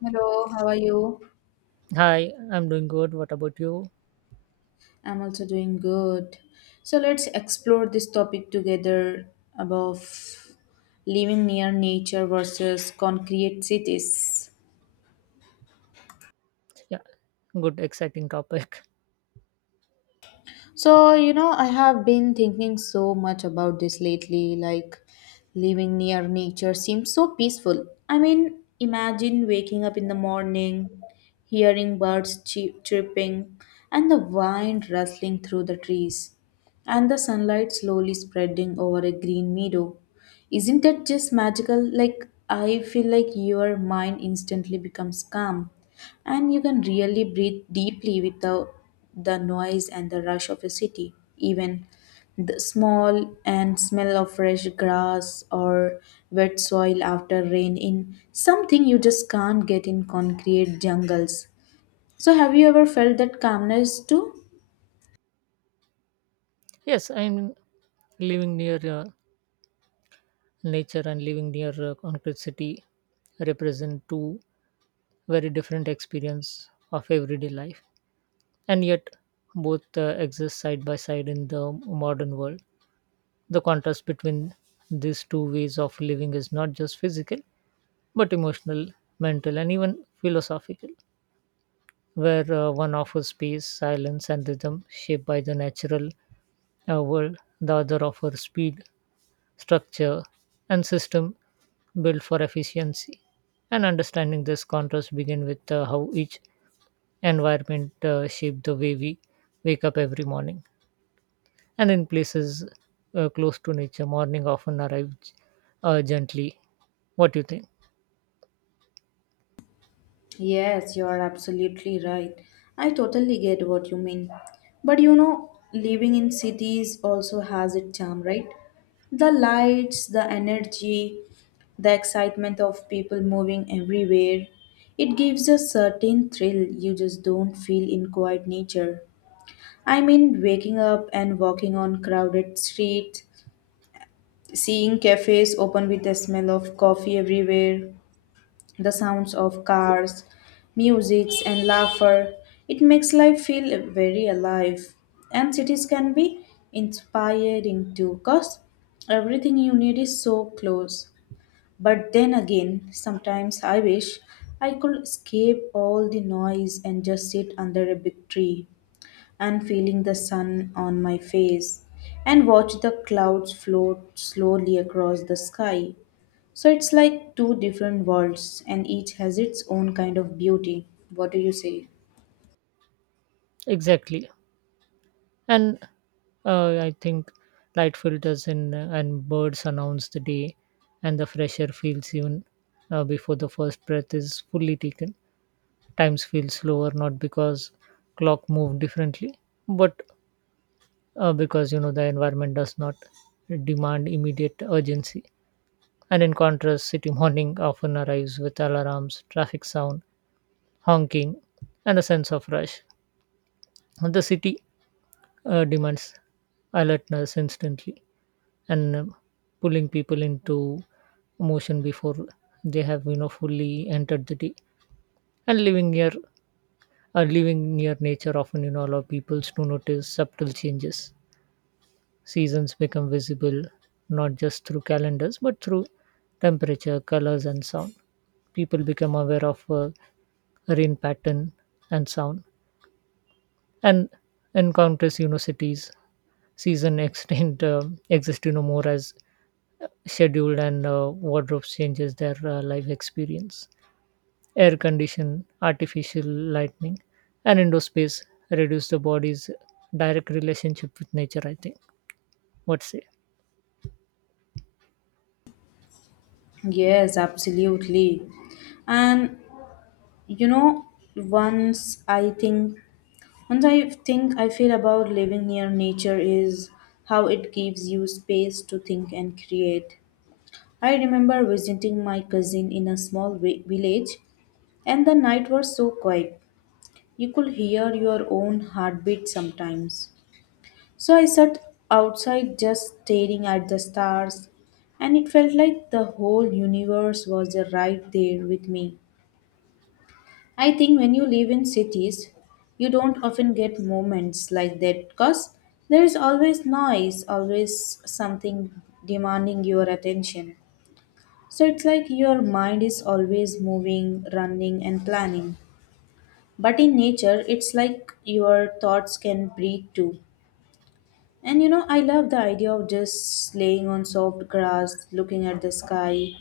Hello, how are you? Hi, I'm doing good. What about you? I'm also doing good. So let's explore this topic together above living near nature versus concrete cities. Yeah, good, exciting topic. So, you know, I have been thinking so much about this lately. Like, living near nature seems so peaceful. I mean, imagine waking up in the morning, hearing birds chirping, and the wind rustling through the trees, and the sunlight slowly spreading over a green meadow. Isn't that just magical? Like, I feel like your mind instantly becomes calm and you can really breathe deeply without the noise and the rush of a city even the small and smell of fresh grass or wet soil after rain in something you just can't get in concrete jungles. So have you ever felt that calmness too? Yes, I'm living near nature and living near concrete city represent two very different experience of everyday life, and yet both exist side by side in the modern world. The contrast between these two ways of living is not just physical, but emotional, mental, and even philosophical. Where one offers space, silence, and rhythm shaped by the natural world, the other offers speed, structure, and system built for efficiency. And understanding this contrast begin with how each environment shaped the way we wake up every morning. And in places close to nature, morning often arrives gently. What do you think? Yes, you are absolutely right. I totally get what you mean. But you know, living in cities also has its charm, right? The lights, the energy, the excitement of people moving everywhere. It gives a certain thrill you just don't feel in quiet nature. I mean, waking up and walking on crowded streets, seeing cafes open with the smell of coffee everywhere, the sounds of cars, music, and laughter. It makes life feel very alive. And cities can be inspiring too, because everything you need is so close. But then again, sometimes I wish I could escape all the noise and just sit under a big tree and feeling the sun on my face and watch the clouds float slowly across the sky. So it's like two different worlds, and each has its own kind of beauty. What do you say? Exactly. And I think light filters in and birds announce the day, and the fresh air feels even before the first breath is fully taken. Times feel slower not because clock move differently, but because the environment does not demand immediate urgency. And in contrast, city morning often arrives with alarms, traffic sound, honking, and a sense of rush. The city demands alertness instantly and pulling people into motion before they have fully entered the day and living near nature often allow people to notice subtle changes seasons become visible not just through calendars but through temperature colors and sound people become aware of rain pattern and sound and in countless cities season extend exist more as scheduled and wardrobe changes their life experience. Air condition, artificial lighting, and indoor space reduce the body's direct relationship with nature, I think. What say? Yes, absolutely. And you know, once I think, once I think I feel about living near nature is how it gives you space to think and create. I remember visiting my cousin in a small village, and the night was so quiet. You could hear your own heartbeat sometimes. So I sat outside just staring at the stars, and it felt like the whole universe was right there with me. I think when you live in cities, you don't often get moments like that because there is always noise, always something demanding your attention. So it's like your mind is always moving, running, and planning. But in nature, it's like your thoughts can breathe too. And you know, I love the idea of just laying on soft grass, looking at the sky,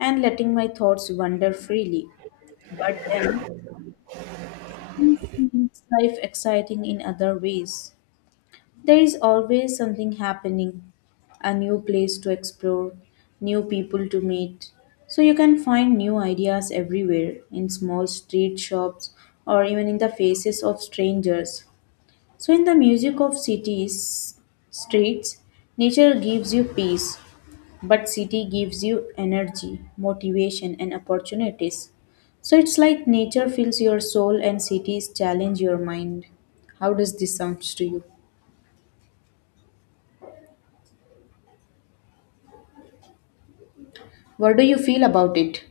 and letting my thoughts wander freely. But then, it's life exciting in other ways. There is always something happening, a new place to explore, new people to meet. So you can find new ideas everywhere in small street shops or even in the faces of strangers. So, in the music of cities, streets, nature gives you peace, but city gives you energy, motivation, and opportunities. So, it's like nature fills your soul and cities challenge your mind. How does this sound to you? What do you feel about it?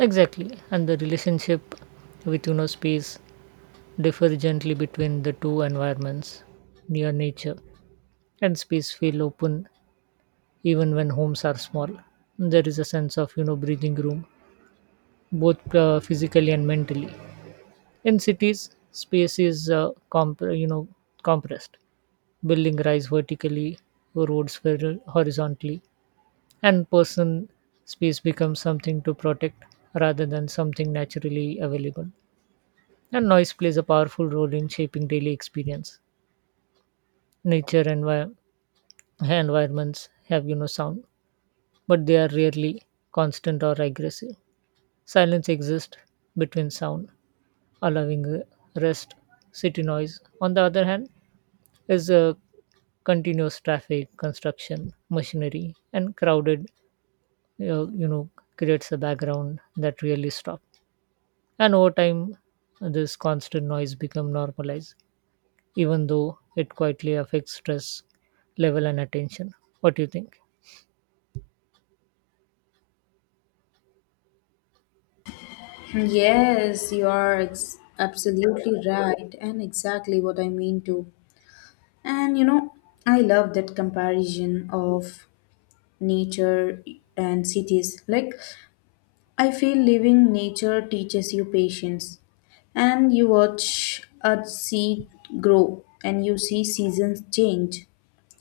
Exactly. And the relationship with indoor space differs gently between the two environments near nature and space feel open even when homes are small. There is a sense of breathing room both physically and mentally. In cities, space is compressed. Buildings rise vertically, roads horizontally, and person space becomes something to protect rather than something naturally available. And noise plays a powerful role in shaping daily experience. Nature and environments have sound, but they are rarely constant or aggressive. Silence exists between sound, allowing rest. City noise, on the other hand, is continuous traffic, construction, machinery, and crowded, uh, you know, creates a background that really stops. And over time, this constant noise become normalized, even though it quietly affects stress level and attention. What do you think? Yes, you are absolutely right, and exactly what I mean too. And you know, I love that comparison of nature and cities. Like, I feel living nature teaches you patience and you watch a seed grow and you see seasons change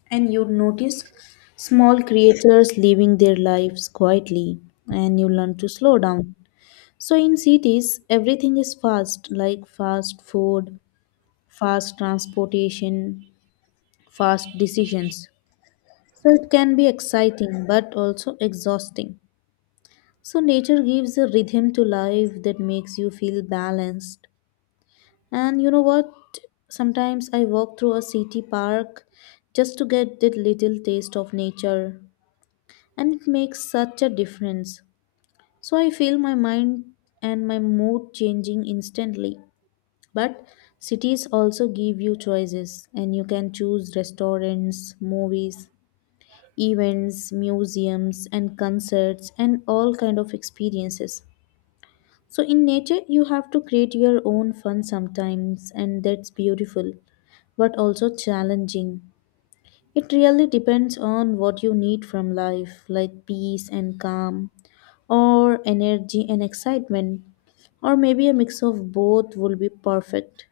and you notice small creatures living their lives quietly and you learn to slow down. So in cities everything is fast like fast food, fast transportation, fast decisions. So it can be exciting but also exhausting. So, nature gives a rhythm to life that makes you feel balanced. And you know what? Sometimes I walk through a city park just to get that little taste of nature, and it makes such a difference. So, I feel my mind and my mood changing instantly. But cities also give you choices, and you can choose restaurants, movies, events, museums, and concerts, and all kind of experiences. So in nature, you have to create your own fun sometimes, and that's beautiful, but also challenging. It really depends on what you need from life, like peace and calm, or energy and excitement, or maybe a mix of both will be perfect.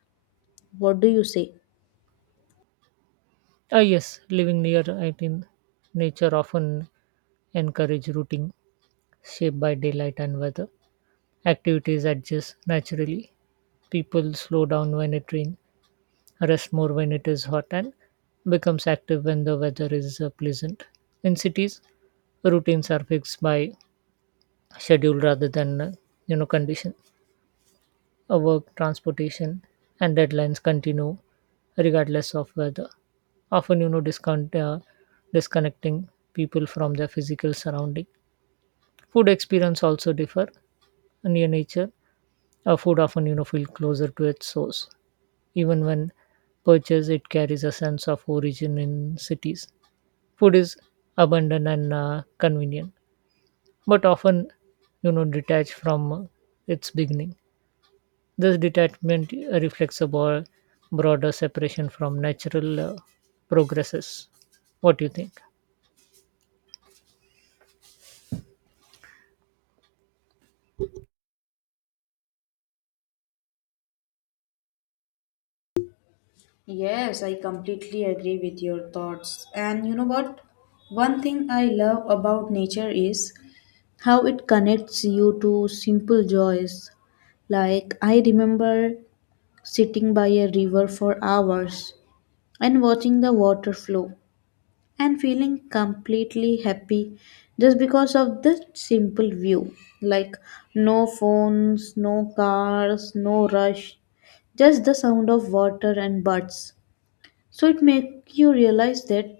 What do you say? Ah, yes, living near I think nature often encourage routing shaped by daylight and weather. Activities adjust naturally. People slow down when it rains rests more when it is hot, and becomes active when the weather is pleasant. In cities, routines are fixed by schedule rather than condition. Work, transportation, and deadlines continue regardless of weather. Often, discount, disconnecting people from their physical surrounding. Food experience also differ near nature. Food often, feel closer to its source, even when purchased. It carries a sense of origin in cities. Food is abundant and convenient, but often, detached from its beginning. This detachment reflects a broader separation from natural progresses. What do you think? Yes, I completely agree with your thoughts. And you know what? One thing I love about nature is how it connects you to simple joys. Like, I remember sitting by a river for hours and watching the water flow and feeling completely happy just because of this simple view. Like, no phones, no cars, no rush, just the sound of water and birds. So, it makes you realize that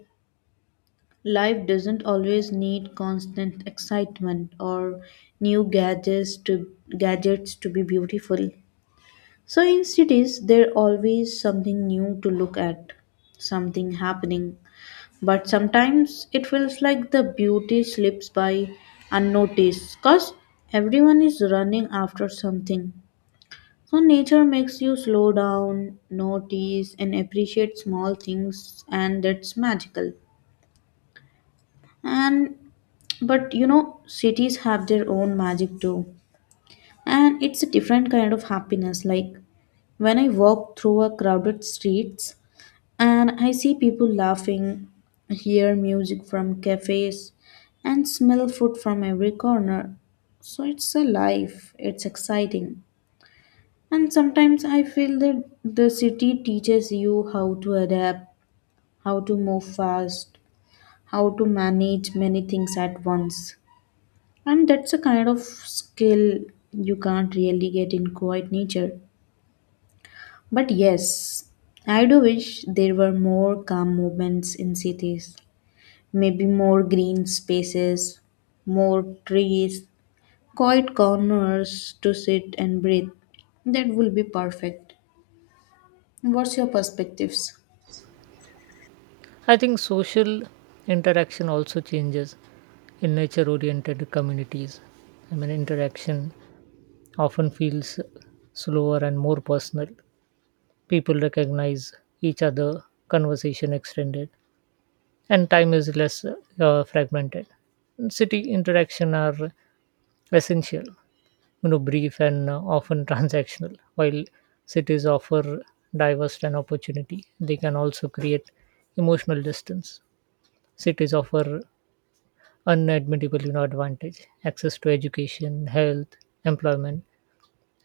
life doesn't always need constant excitement or new gadgets to gadgets to be beautiful. So in cities there always something new to look at, something happening. But sometimes it feels like the beauty slips by unnoticed cause everyone is running after something. So nature makes you slow down, notice and appreciate small things and that's magical. And but you know, cities have their own magic too. And it's a different kind of happiness. Like when I walk through a crowded streets and I see people laughing, hear music from cafes, and smell food from every corner. So it's a life, it's exciting. And sometimes I feel that the city teaches you how to adapt, how to move fast, how to manage many things at once. And that's a kind of skill you can't really get in quiet nature. But yes, I do wish there were more calm movements in cities. Maybe more green spaces, more trees, quiet corners to sit and breathe. That will be perfect. What's your perspectives? I think social interaction also changes in nature-oriented communities. I mean, interaction often feels slower and more personal. People recognize each other, conversation extended, and time is less fragmented. City interaction are essential, brief and often transactional. While cities offer diverse and opportunity, they can also create emotional distance. Cities offer unadmittable, advantage, access to education, health, employment,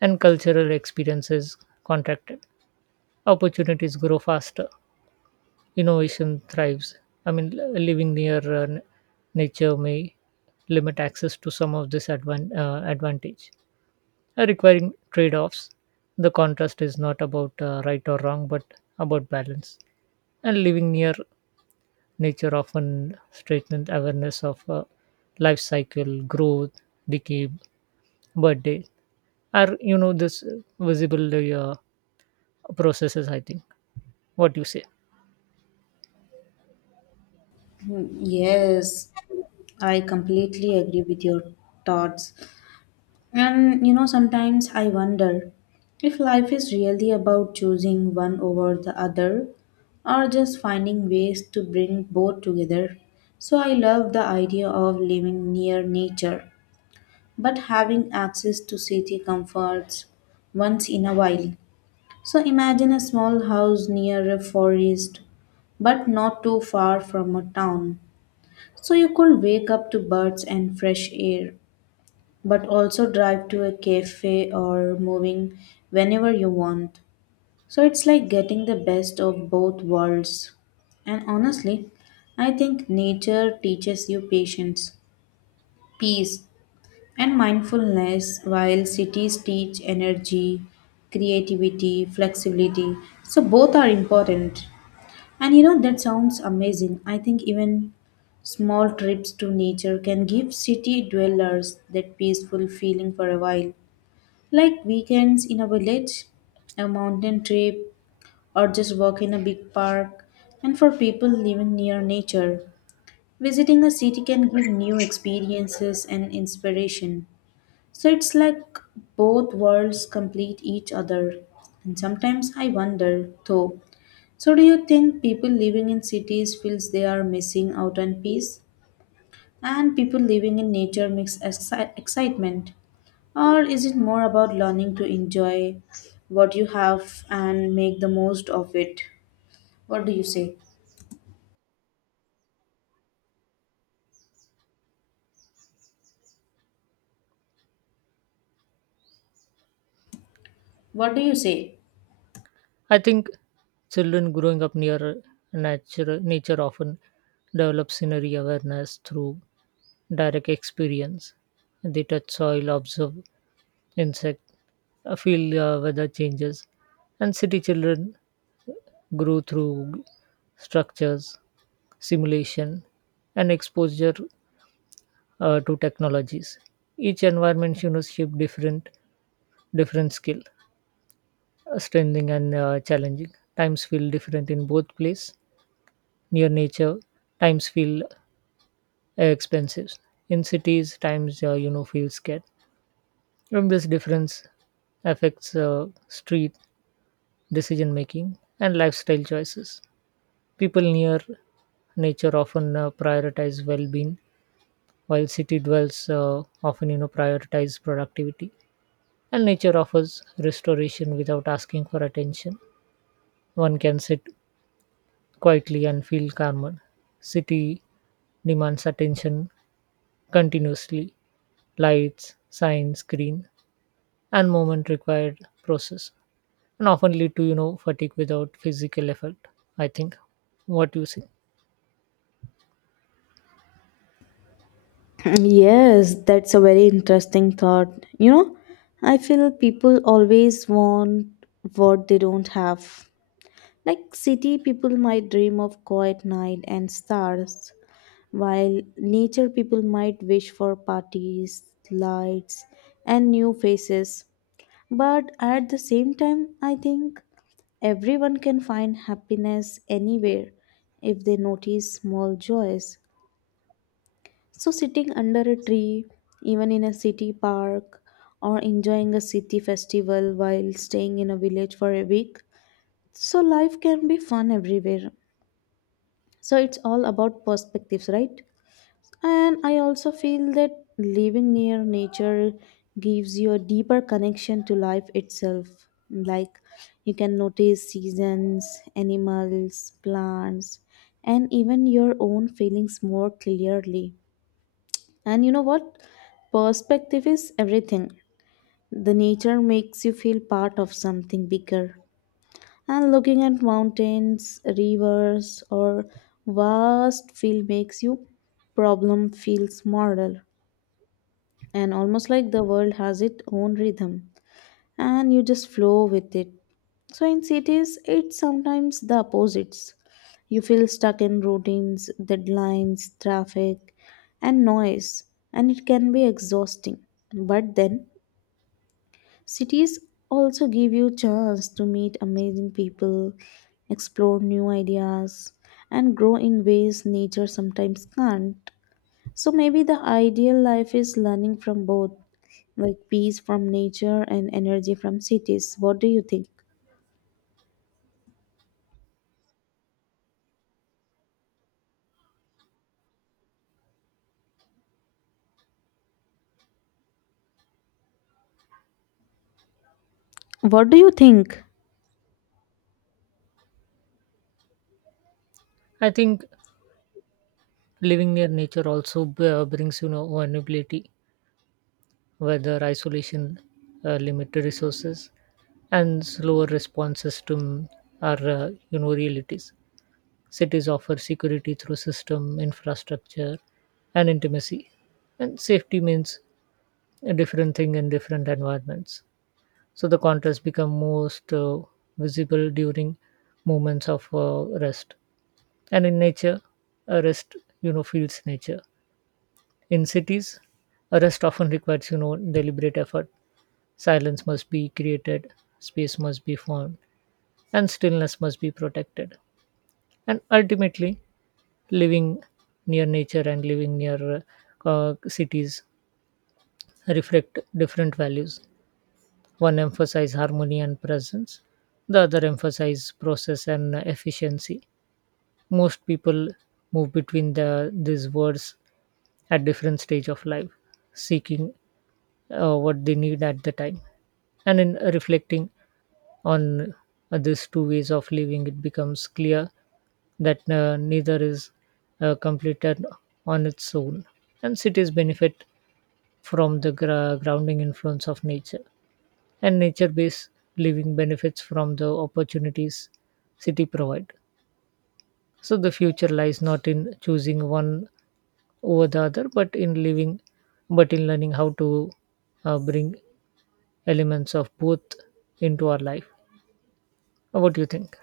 and cultural experiences contracted. Opportunities grow faster innovation thrives. I mean, living near nature may limit access to some of this advantage, requiring trade-offs. The contrast is not about right or wrong, but about balance. And living near nature often strengthens awareness of life cycle, growth, decay, birthday, are this visible processes. I think. What do you say? Yes, I completely agree with your thoughts. And you know, sometimes I wonder if life is really about choosing one over the other or just finding ways to bring both together. So I love the idea of living near nature but having access to city comforts once in a while. So imagine a small house near a forest but not too far from a town. So you could wake up to birds and fresh air but also drive to a cafe or moving whenever you want. So it's like getting the best of both worlds. And honestly, I think nature teaches you patience, peace, and mindfulness while cities teach energy, creativity, flexibility. So both are important. And you know that sounds amazing. I think even small trips to nature can give city dwellers that peaceful feeling for a while. Like weekends in a village, a mountain trip, or just walk in a big park. And for people living near nature, visiting a city can give new experiences and inspiration. So it's like both worlds complete each other. And sometimes I wonder, though, so do you think people living in cities feels they are missing out on peace? And people living in nature makes excitement. Or is it more about learning to enjoy what you have and make the most of it? What do you say? What do you say? I think children growing up near nature often develop scenery awareness through direct experience. They touch soil, observe insects, feel weather changes, and city children grow through structures, simulation, and exposure to technologies. Each environment, shape different skill, strengthening and challenging. Times feel different in both place near nature times feel expensive in cities times feel scared and this difference affects street decision making and lifestyle choices people near nature often prioritize well-being while city dwellers often prioritize productivity and nature offers restoration without asking for attention one can sit quietly and feel calmer city demands attention continuously lights, sign, screen, and movement required process, and often lead to fatigue without physical effort. I think what you say. Yes, that's a very interesting thought. You know, I feel people always want what they don't have. Like city people might dream of quiet night and stars, while nature people might wish for parties, lights, and new faces. But at the same time, I think everyone can find happiness anywhere if they notice small joys. So, sitting under a tree, even in a city park, or enjoying a city festival while staying in a village for a week. So, life can be fun everywhere. So, it's all about perspectives, right? And I also feel that living near nature gives you a deeper connection to life itself. Like you can notice seasons, animals, plants, and even your own feelings more clearly. And you know what? Perspective is everything. The nature makes you feel part of something bigger. And looking at mountains, rivers, or vast field makes you problem feel smaller and almost like the world has its own rhythm and you just flow with it. So in cities, it's sometimes the opposites. You feel stuck in routines, deadlines, traffic, and noise, and it can be exhausting. But then, cities also give you chance to meet amazing people, explore new ideas, and grow in ways nature sometimes can't. So maybe the ideal life is learning from both, like peace from nature and energy from cities. What do you think? I think living near nature also brings vulnerability, whether isolation, limited resources, and slower responses to our realities. Cities offer security through system, infrastructure, and intimacy, and safety means a different thing in different environments. So the contrast become most visible during moments of rest and in nature a rest feels nature in cities a rest often requires deliberate effort silence must be created space must be formed, and stillness must be protected and ultimately living near nature and living near cities reflect different values. One emphasizes harmony and presence, the other emphasizes process and efficiency. Most people move between these words at different stage of life, seeking what they need at the time. And in reflecting on these two ways of living, it becomes clear that neither is completed on its own, and cities benefit from the grounding influence of nature and nature-based living benefits from the opportunities city provide so the future lies not in choosing one over the other but in learning how to bring elements of both into our life. What do you think?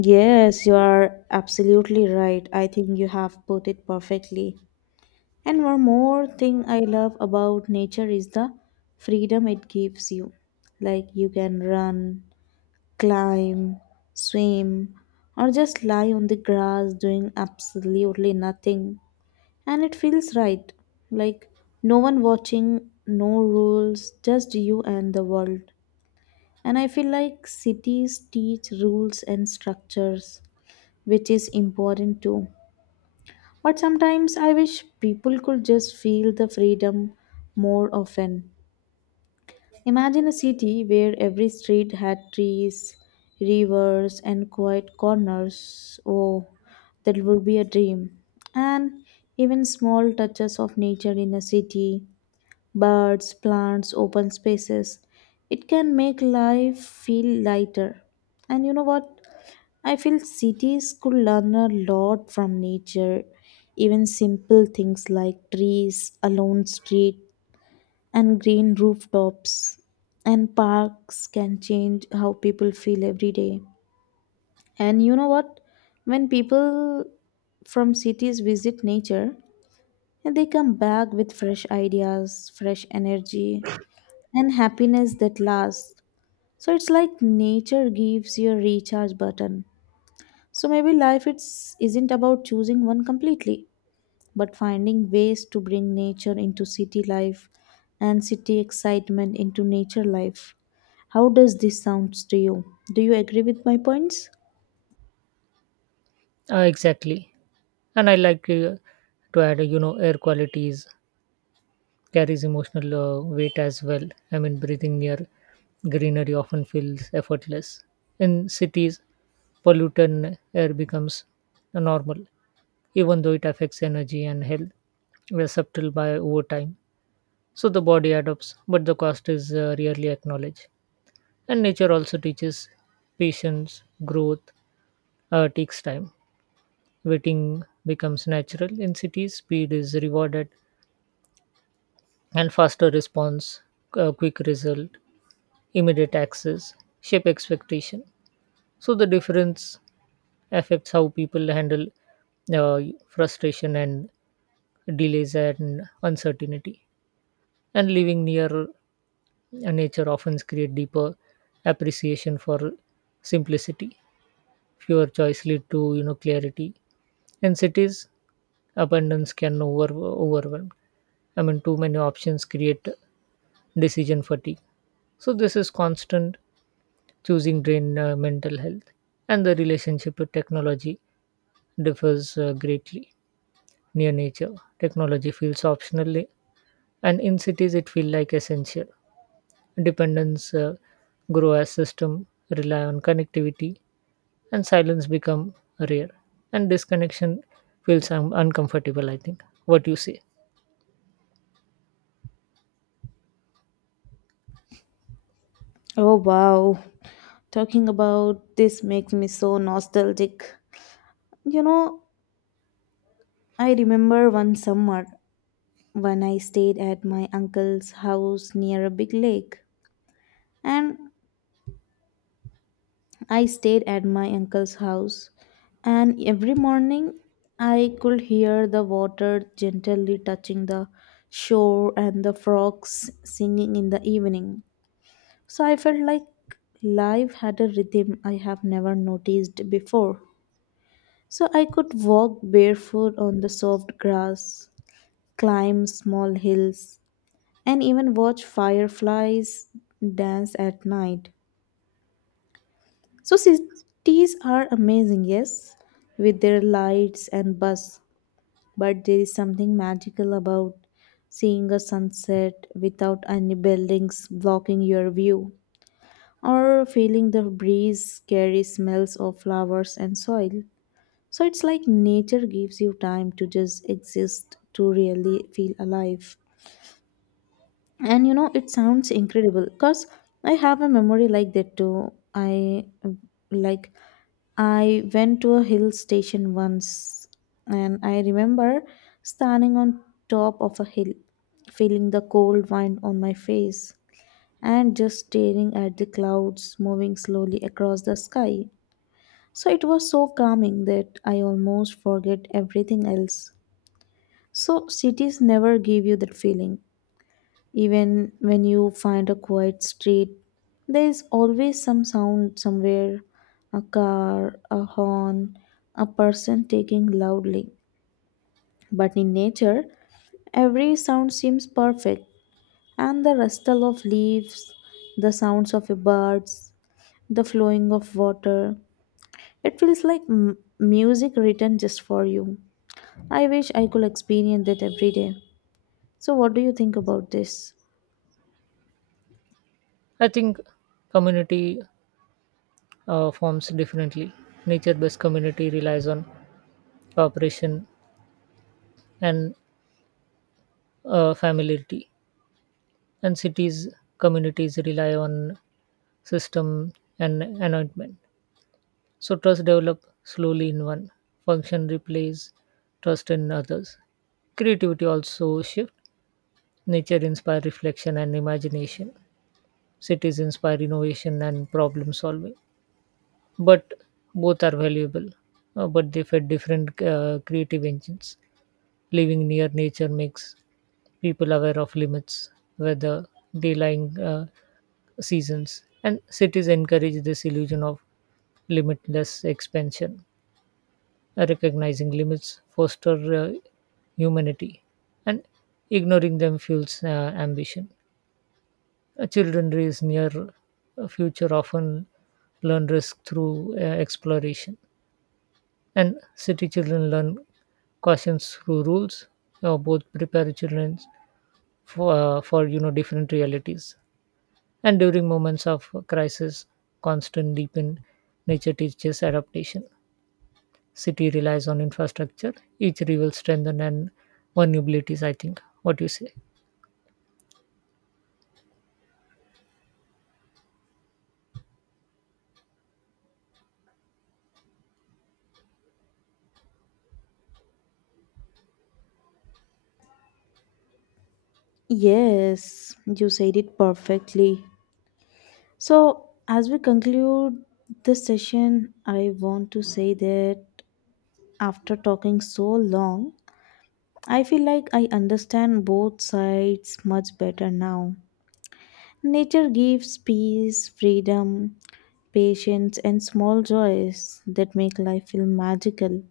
Yes, you are absolutely right. I think you have put it perfectly. And one more thing I love about nature is the freedom it gives you. Like you can run, climb, swim, or just lie on the grass doing absolutely nothing. And it feels right. Like no one watching, no rules, just you and the world. And I feel like cities teach rules and structures, which is important too. But sometimes I wish people could just feel the freedom more often. Imagine a city where every street had trees, rivers, and quiet corners. Oh, that would be a dream. And even small touches of nature in a city birds, plants, open spaces. It can make life feel lighter. And you know what? I feel cities could learn a lot from nature. Even simple things like trees, a lone street, and green rooftops and parks can change how people feel every day. And you know what? When people from cities visit nature, they come back with fresh ideas, fresh energy, and happiness that lasts. So it's like nature gives you a recharge button. So maybe life it's isn't about choosing one completely, but finding ways to bring nature into city life and city excitement into nature life. How does this sounds to you? Do you agree with my points? Exactly and I like to add air qualities carries emotional weight as well. I mean, breathing near greenery often feels effortless. In cities, pollutant air becomes normal, even though it affects energy and health. We are subtle by over time. So the body adopts, but the cost is rarely acknowledged. And nature also teaches patience, growth takes time. Waiting becomes natural. In cities, speed is rewarded, and faster response, quick result immediate access shape expectation so the difference affects how people handle uh, frustration and delays and uncertainty and living near nature often create deeper appreciation for simplicity fewer choice lead to clarity in cities abundance can overwhelm. I mean too many options create decision fatigue so this is constant choosing drain mental health and the relationship with technology differs greatly near nature technology feels optional and in cities it feels like essential dependence grow as system rely on connectivity and silence become rare and disconnection feels uncomfortable. I think what you say. Oh wow. Talking about this makes me so nostalgic. You know, I remember one summer when I stayed at my uncle's house near a big lake. And I stayed at my uncle's house, and every morning I could hear the water gently touching the shore and the frogs singing in the evening. So I felt like life had a rhythm I have never noticed before. So I could walk barefoot on the soft grass, climb small hills, and even watch fireflies dance at night. So cities are amazing, yes, with their lights and buzz, but there is something magical about seeing a sunset without any buildings blocking your view or feeling the breeze carry smells of flowers and soil. So it's like nature gives you time to just exist to really feel alive. And you know, it sounds incredible because I have a memory like that too. I like, I went to a hill station once, and I remember standing on top of a hill, feeling the cold wind on my face and just staring at the clouds moving slowly across the sky. So it was so calming that I almost forget everything else. So cities never give you that feeling. Even when you find a quiet street, there is always some sound somewhere, a car, a horn, a person taking loudly. But in nature, every sound seems perfect, and the rustle of leaves, the sounds of birds, the flowing of water. It feels like music written just for you. I wish I could experience that every day. So, what do you think about this? I think community forms differently nature based community relies on cooperation and familiarity and cities communities rely on system and anointment so trust develop slowly in one function replace trust in others creativity also shift nature inspire reflection and imagination cities inspire innovation and problem solving but both are valuable but they fit different creative engines. Living near nature makes people aware of limits, weather, delaying seasons, and cities encourage this illusion of limitless expansion. Recognizing limits foster humanity, and ignoring them fuels ambition. Children raised near a future often learn risk through exploration, and city children learn cautions through rules. Both prepare children for different realities and during moments of crisis constant deepen nature teaches adaptation city relies on infrastructure each rival strengthen and vulnerabilities. I think what do you say. Yes, you said it perfectly. So, as we conclude this session, I want to say that after talking so long, I feel like I understand both sides much better now. Nature gives peace, freedom, patience, and small joys that make life feel magical,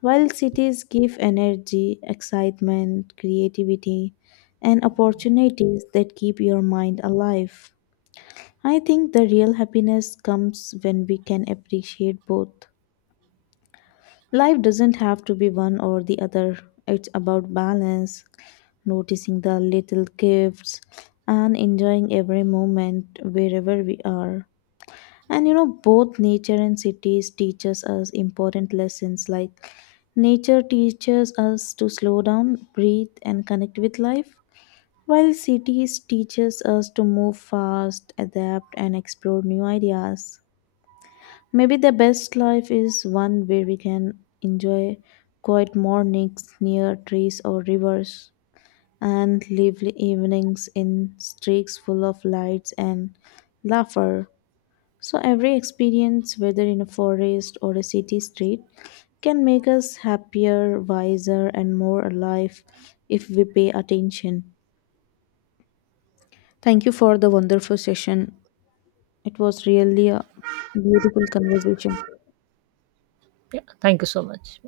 while cities give energy, excitement, creativity, and opportunities that keep your mind alive. I think the real happiness comes when we can appreciate both. Life doesn't have to be one or the other, it's about balance, noticing the little gifts, and enjoying every moment wherever we are. And you know, both nature and cities teaches us important lessons like nature teaches us to slow down, breathe, and connect with life, while cities teaches us to move fast, adapt, and explore new ideas. Maybe the best life is one where we can enjoy quiet mornings near trees or rivers and lively evenings in streets full of lights and laughter. So, every experience, whether in a forest or a city street, can make us happier, wiser, and more alive if we pay attention. Thank you for the wonderful session. It was really a beautiful conversation. Yeah, thank you so much.